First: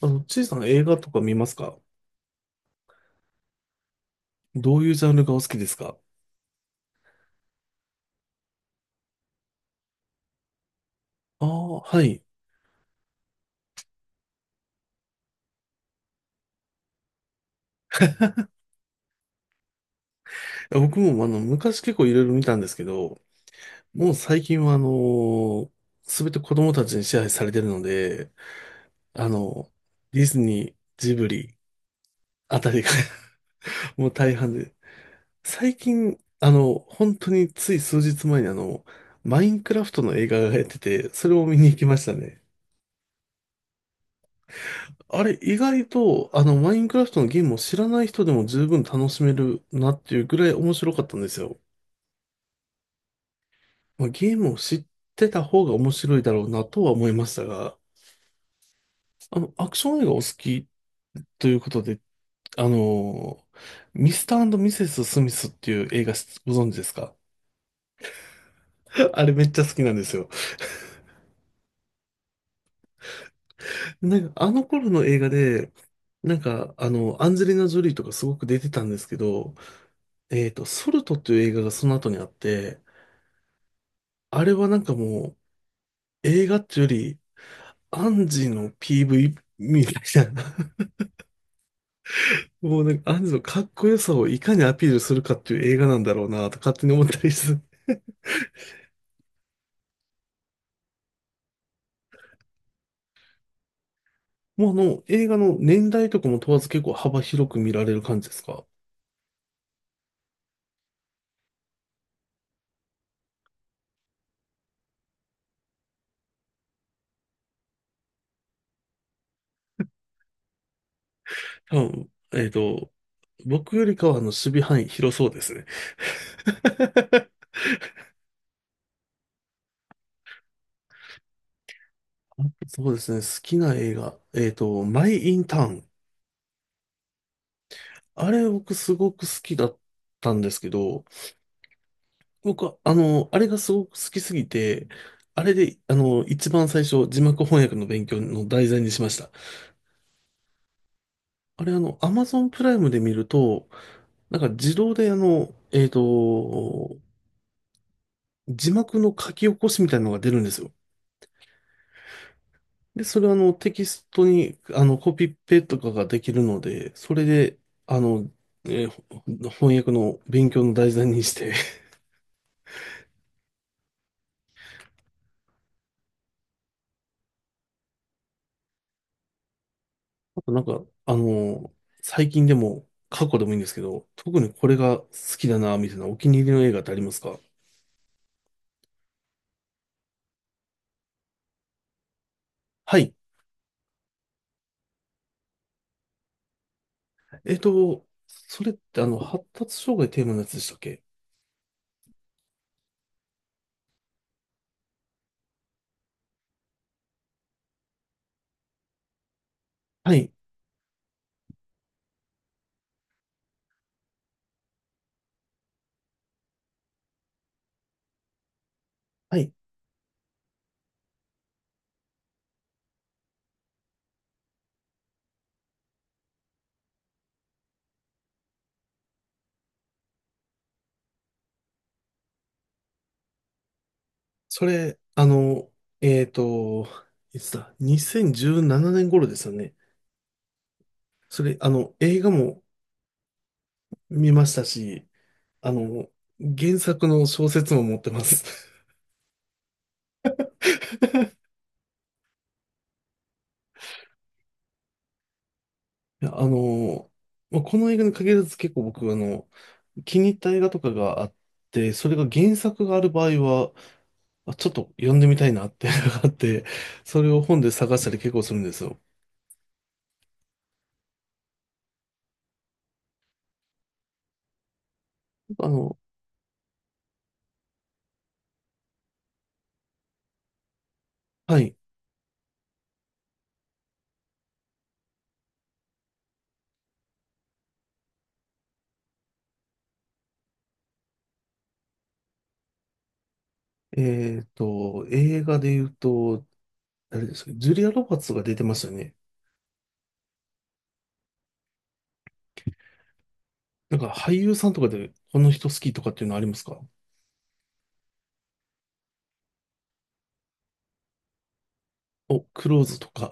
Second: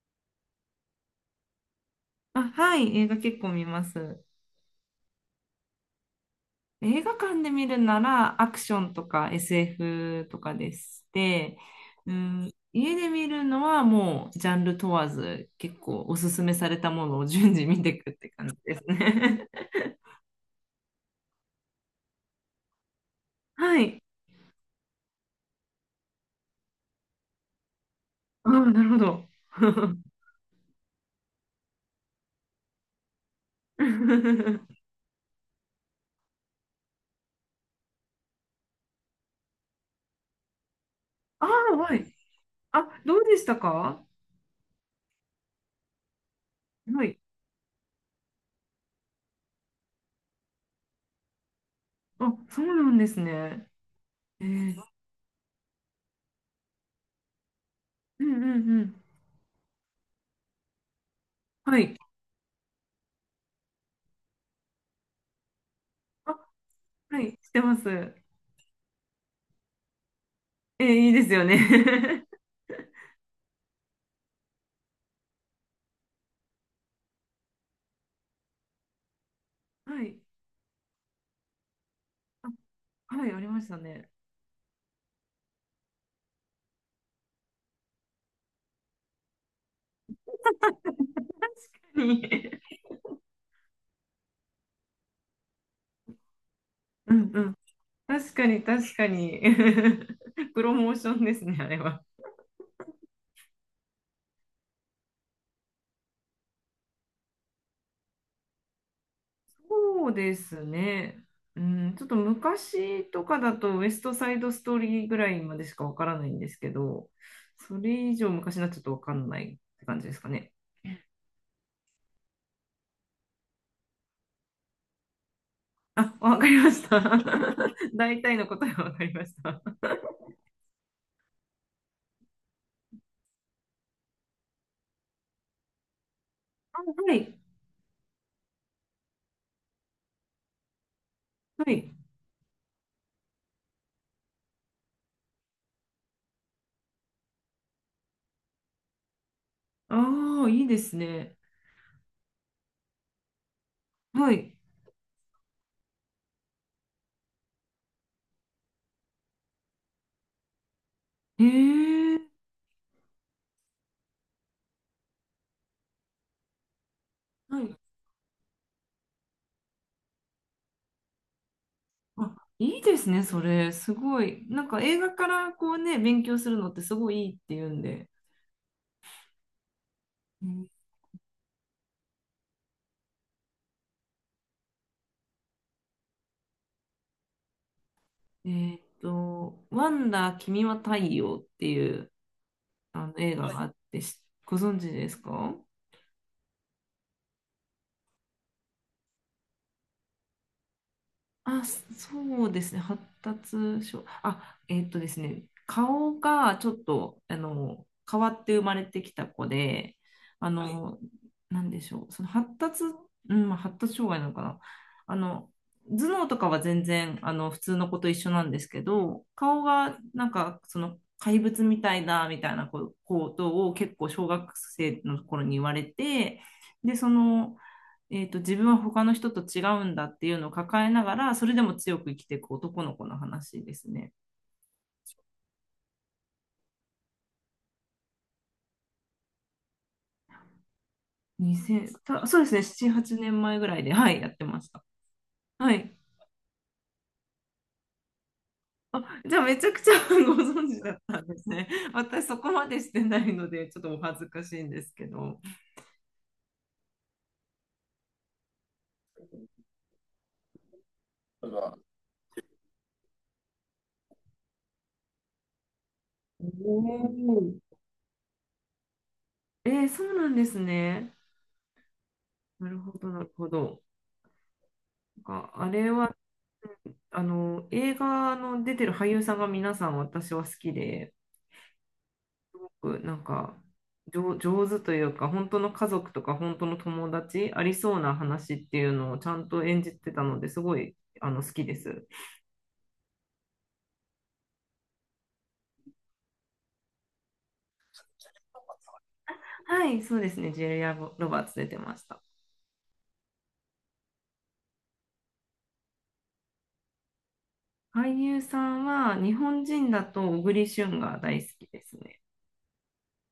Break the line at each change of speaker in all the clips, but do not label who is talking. ちいさん、映画とか見ますか？
あ、はい、映画結構見ます。
どういうジャンルがお好きですか？
映画館で見るならアクションとか SF とかでし
ああ
て、
ー、はい。
う
い
ん、家で見るのはもうジャンル問わず結構おすすめされたものを順次見ていくって感じですね。
や、僕も昔結構いろいろ見たんですけど、
はい。
もう最近はすべて子供たちに支配されてるので、
ああ、なるほ
あ
ど。
の、ディズニー、ジブリあたりが もう大半で、最近、本当につい数日前にマインクラフトの映画がやってて、それを
あ
見に行
あ、
き
は
ま
い。
したね。
あ、どうでしたか？
あれ、意外と、マインクラ
は
フト
い。
のゲームを知らない人でも十分楽しめるなっていうぐらい面白かったんですよ。
あ、そうなんですね。
まあ、ゲー
え
ムを
ー、
知ってた方が面白いだろうなとは思いましたが、
うんうんうん。
アクション映画お好きというこ
は
と
い。
で、あの、ミスターミセス・スミスっていう映画し
あ、
ご存知ですか？
はい、してます。
あれめっちゃ好きなんですよ。
いいですよね。
なんか、あの頃の映画で、なんか、アンジェリーナ・ジョリーとかすごく出てたんですけど、
はい。
ソルトっていう映画がその後にあって、
はい、ありましたね。
あれはなんかもう、映画っていうより、アンジの PV みたいな、
に
もうなんかアンジのかっこよさをいかにアピールするかっていう映画なんだろうなと勝手に思っ
う
たり
んう
す
ん。
る。
確かに、確かに。プロモーションですね、あれは。
もう映画の年代とかも問わず結構幅広く見られる感じですか？
そうですね。うん、ちょっと昔とかだと、ウエストサイドストーリーぐらいまでしかわからないんですけど、それ以上昔になっちゃうとわかんないって感じ ですかね。
多分、僕よりかは守備範囲広そうですね。
あ、わかりました。大体の答えはわかりました。あ、
そうですね。好きな映画。マイ・イン・ターン。
はい、
あれ僕すごく好きだったんですけど、
はい。
僕は、あれがすごく好きすぎて、あれで、一番最初、字幕翻訳の勉強の題材にしました。
ああ、いいですね。
あれ、アマゾンプライムで見ると、
は
なんか
い。
自動で、字幕の書き起こしみたいなのが出るんですよ。
ええ、
で、それはあのテキストにコピペとかができるので、それで、
はい。
あの、えーほ翻訳の勉強の題材にして、
あ、いいですね、それ。すごい。なんか映画からこうね、勉強するのってすごいいいって言うんで。
あ
う
となん
ん。
か、最近でも過去でもいいんですけど、特にこれが好きだな、みたいなお気に入りの映画ってありますか？
ワンダー君は太陽っていう
は
あ
い。
の映画はいがあって、しご存知ですか？
それって発達障害テーマのやつでしたっけ？
あ、そうですね。発達症。あ、ですね。顔がちょっと、変わって生まれてきた子で、
はい。
あはい。の、なんでしょう。その発達、うん、まあ発達障害なのかな。あの、頭脳とかは全然、普通の子と一緒なんですけど、
はい。
顔が、なんか、その、怪物みたいだ、みたいなこことを結構小学生の頃に言われて、で、その、自分は他の人と違うんだっていうのを抱えながら、それでも強く生きていく男の子の話ですね。
それ、えっと、いつだ？ 2017 年頃ですよね。それ、
2 0
映
た、
画
そう
も
ですね、7、8年前ぐらいで、はい、や
見
って
まし
ま
た
した。
し、あ
はい。
の、原作の小説も持ってます。
あ、じゃあめちゃくちゃ ご存知だったんです ね。私そこまでしてないので、ちょっとお恥ずかしいんですけど。
いや、まあこの映画に限らず結構僕、気に入った映画とかがあっ
だから
て、それが原作がある場合は、あちょっと読んでみたいなっていうのがあっ
お
て、それを本
ー
で探したり結構するんですよ。
えー、そうなんですね。なるほど、なるほど。なんか
あ
あれ
の、
は、あの、映画の出てる俳優さんが皆さん私は好きで、
はい。
ごくなんか上手というか、本当の家族とか本当の友達、ありそうな話っていうのをちゃんと演じてたのですごい好きです。
映画で言うと、誰ですか、ジュリア・ロバーツが出てましたよね。
はい、そうですね。ジェリア・ロバーツ出てました。
なんか俳優さんとかでこの人好きとかっていうのありますか？
俳優さんは日本人だと小栗旬が大好きですね。
お、クローズとか。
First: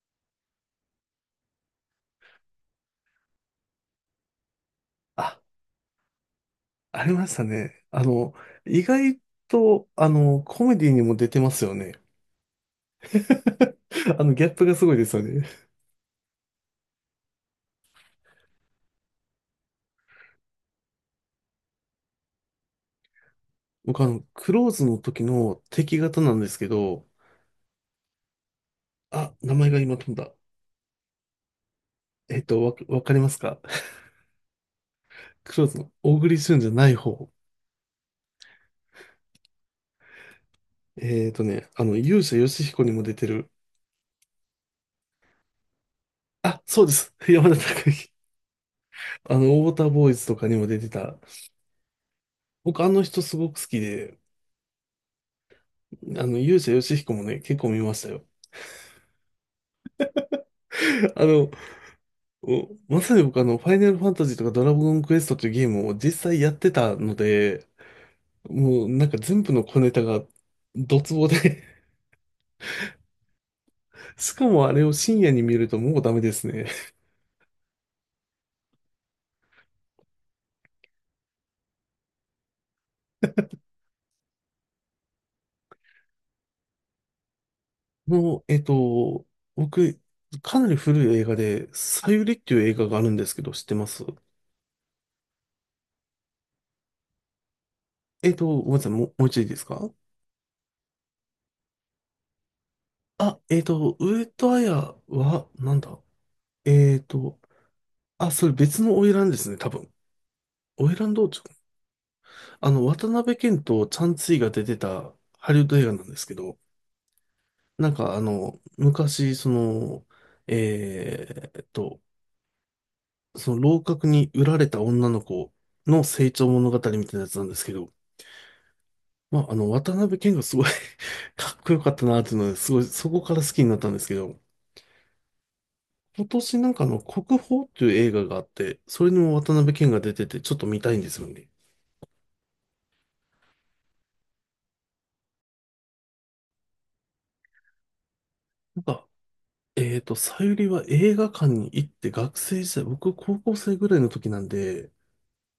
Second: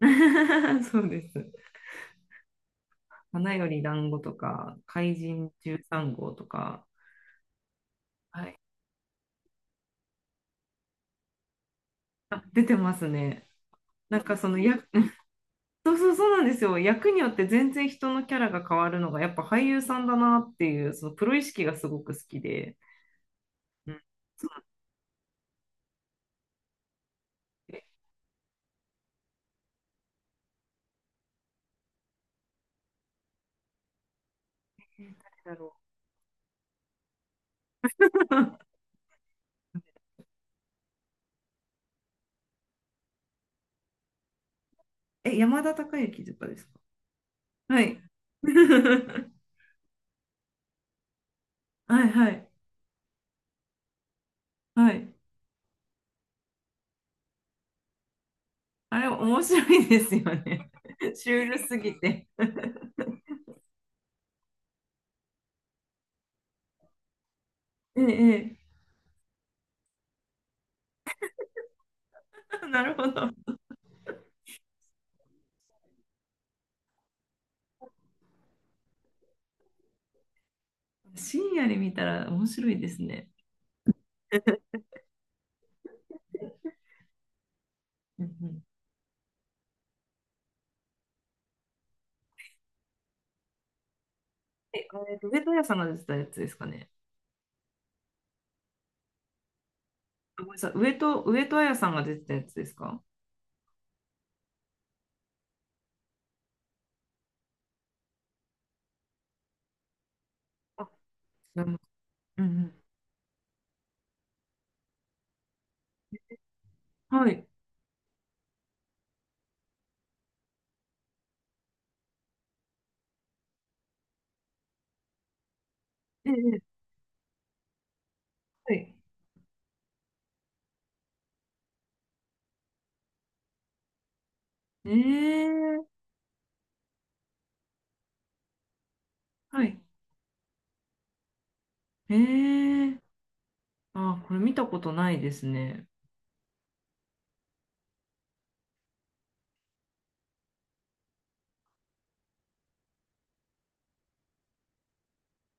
そうです。花より団子とか、怪
あ
人13号とか、
ありましたね。
はい、
意外と、コメディにも出てますよね。
あ、出てますね。なんか
ギ
そ
ャッ
の
プがす
役
ごいですよね。
そうそうそうなんですよ。役によって全然人のキャラが変わるのが、やっぱ俳優さんだなっていう、そのプロ意識がすごく好きで。う
僕、
ん。そう
ク
なん
ローズの時の敵方なんですけど、
です。
あ、名前が今飛んだ。わかりますか？
えー誰だ
クロー
ろ
ズの大栗旬じゃない方。
う。
勇者ヨシヒコにも出てる。
え、山田孝之とかで
あ、
すか？
そうです。山田
は
孝
い。
之。ウォーターボーイズとかにも出てた。
はいはい
僕、あの人すごく好きで、
はい。
勇者ヨシヒコもね、結構見ましたよ。
あれ、面白いですよね。
あ
シュー
の、
ルすぎて。
お、まさに僕ファイナルファンタジーとかドラゴンクエストっていうゲームを実際やってたので、
ええ、え
もうなんか全部の小ネタがドツボで
え なるほど。
しかもあれを深夜に見るともうダメですね。
深夜に見たら面白いですね。うん
もう、
うん。
僕、かなり古い映画で、サユリっていう映画があるんですけど、知ってます？
え、あれ、上戸彩さんが出てたやつですかね？
ごめんなさい、もう一度いいですか？
あごめんなさい。上戸彩さんが出てたやつですか？
あ、上戸彩は、なんだ、えっと、あ、それ別の花魁ですね、多分。花
あ、
魁道、
うん
渡辺謙とチャン・ツイが出てたハリウッド映画なんですけど、
うん、はい。
なんか昔、その、えーっと、その楼閣に売られた女の子の成
え
長
え、
物語みたいなやつなんですけど、
はい。
まあ、渡辺謙がすごい かっこよかったなっていうので、すごい、そこから好きになったんですけど、
ええ、
今年なんか国宝っていう映画があって、それにも渡
は
辺
い。
謙が出てて、ちょっと見たいんですよね。
ええ、あ、これ見たことないですね。
なんか、さゆりは映画館に行って学生時代、僕高校生ぐらいの時なんで、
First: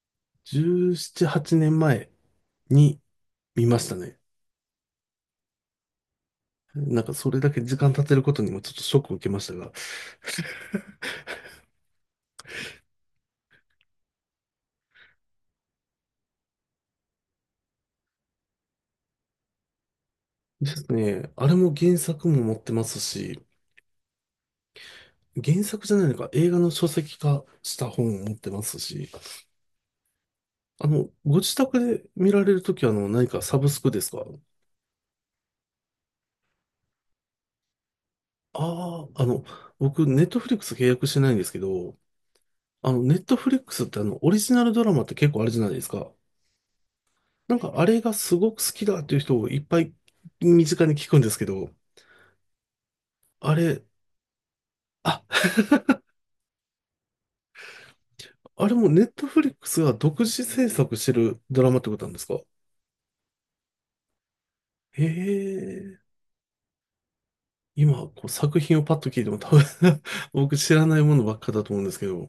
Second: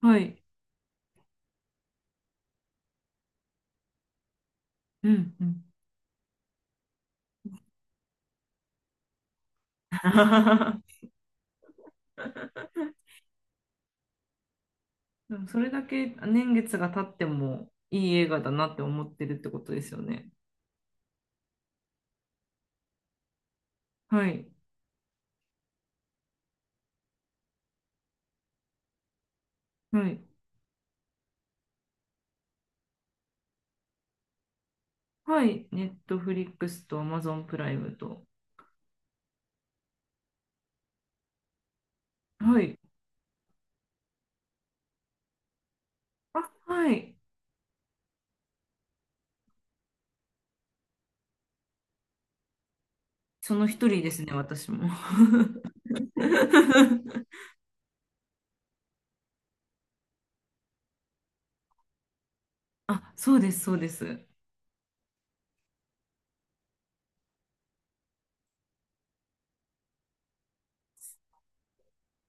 はい。
17、8年前に見ましたね。
うんうん。
なんかそれだけ時間経てることにもちょっとショックを受けましたが。
でもそれだけ年月が経ってもいい映画だなって思ってるってことですよね。
ですね、あれも原作も持ってますし、
はい。
原作じゃないのか、映画の書籍化した本を持ってますし、
はい。
ご自宅で見られるときは、何かサブスクですか？
はい。ネットフリックスとアマゾンプライムと。
ああー、僕、ネットフリックス契約してないんですけど、
はい。
ネットフリックスってオリジナルドラマって結構あるじゃないですか。
あ、はい。
なんかあれがすごく好きだっていう人をいっぱい身近に聞くんですけど、
そ
あ
の一
れ、
人ですね、私も。
あ、あれもネットフリックスが独自制作してるドラマってことなんですか？
あ、そうです、そうです。
へえ、今、こう作品をパッと聞いても多分 僕知らないものばっかだと思うんですけど、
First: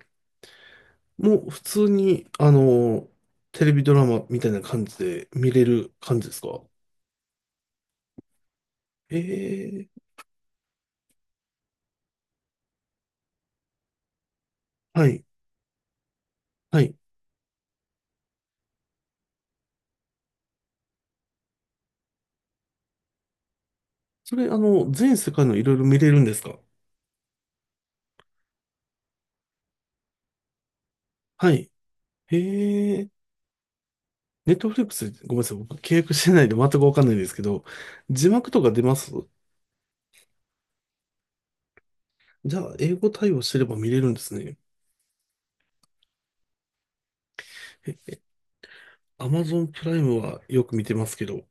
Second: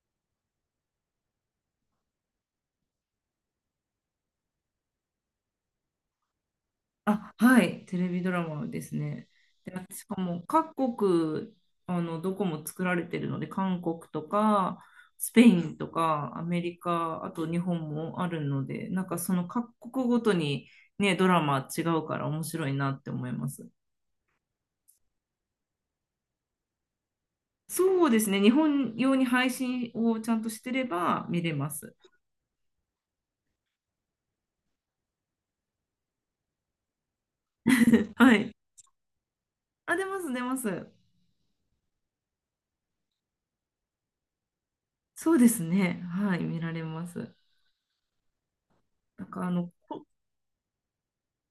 もう普通に、テレビドラマみたいな感じで見れる感じですか？
あ、はい、テレビドラマです
へ
ね。で、
え、
しかも各国、あの、どこも作られてるので、韓国とか、
はい、
スペインとか、アメリ
はい。
カ、あと日本もあるので、なんかその各国ごとにね、ドラマ違うから面白いなって思います。
それ、全世界のいろいろ見れるんですか？
そうですね、日本用に配信をちゃんとしてれば見
は
れま
い。
す。
へえ。ネットフリックス、ごめんなさい。僕契約してないんで全くわかんないんですけど、字
は
幕
い。
とか出ます？
あ、出ます、出ます。
じゃあ、英語対応してれば見れるんですね。
そうですね。はい、見られます。
え、
なんかあ
Amazon
の、
プライムはよく見てますけど、い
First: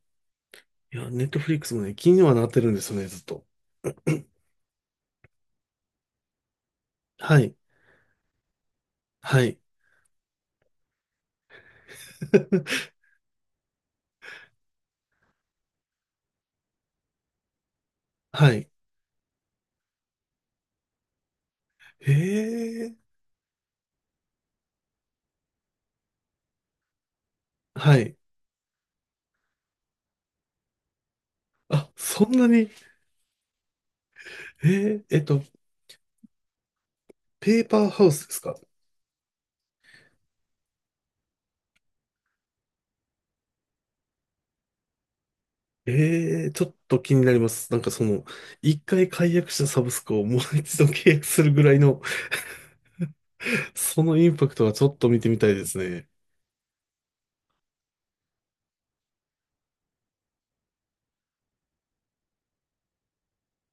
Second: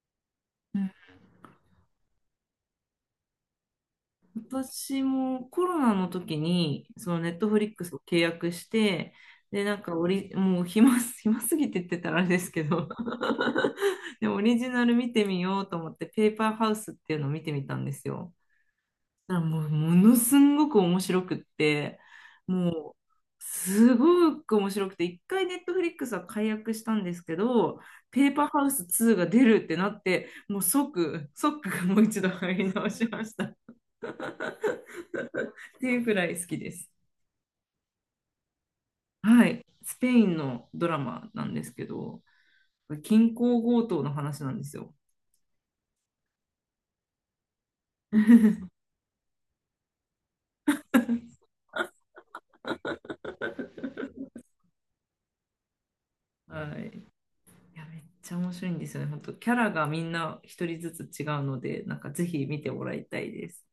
うん
や、ネットフリックスもね、気にはなってるんですよね、ずっと。
私もコロナの時に、そのネッ
は
ト
い。
フリックスを契約して、
はい。
で、なんかオリ、もう暇すぎてって言ってたらあれですけど で、オリジナル見てみようと思って、ペーパーハウスっていうのを見てみたんですよ。
はい。
だからもう、ものすんごく面白くって、
へえ。
もう、すごく面白くて、一回ネットフリックスは解約したんですけど、
はい。
ペーパーハウス2が出るってなって、もう即、即
あ、
もう一
そ
度
んな
入
に、
り直しました。っ
へえ、
ていうくらい好きです。
ペーパーハウスですか？
はい、スペインのドラマなんですけど、銀行強盗の話なんですよ。
ええ、ちょっと気になります。なんかその、一回解約したサブスクをもう一度契約するぐらいのそのインパクトはちょっと見てみたいですね。
はい、いやめっちゃ面白いんですよね、本当。キャラがみんな一人ずつ違うので、なんかぜひ見てもらいたいです。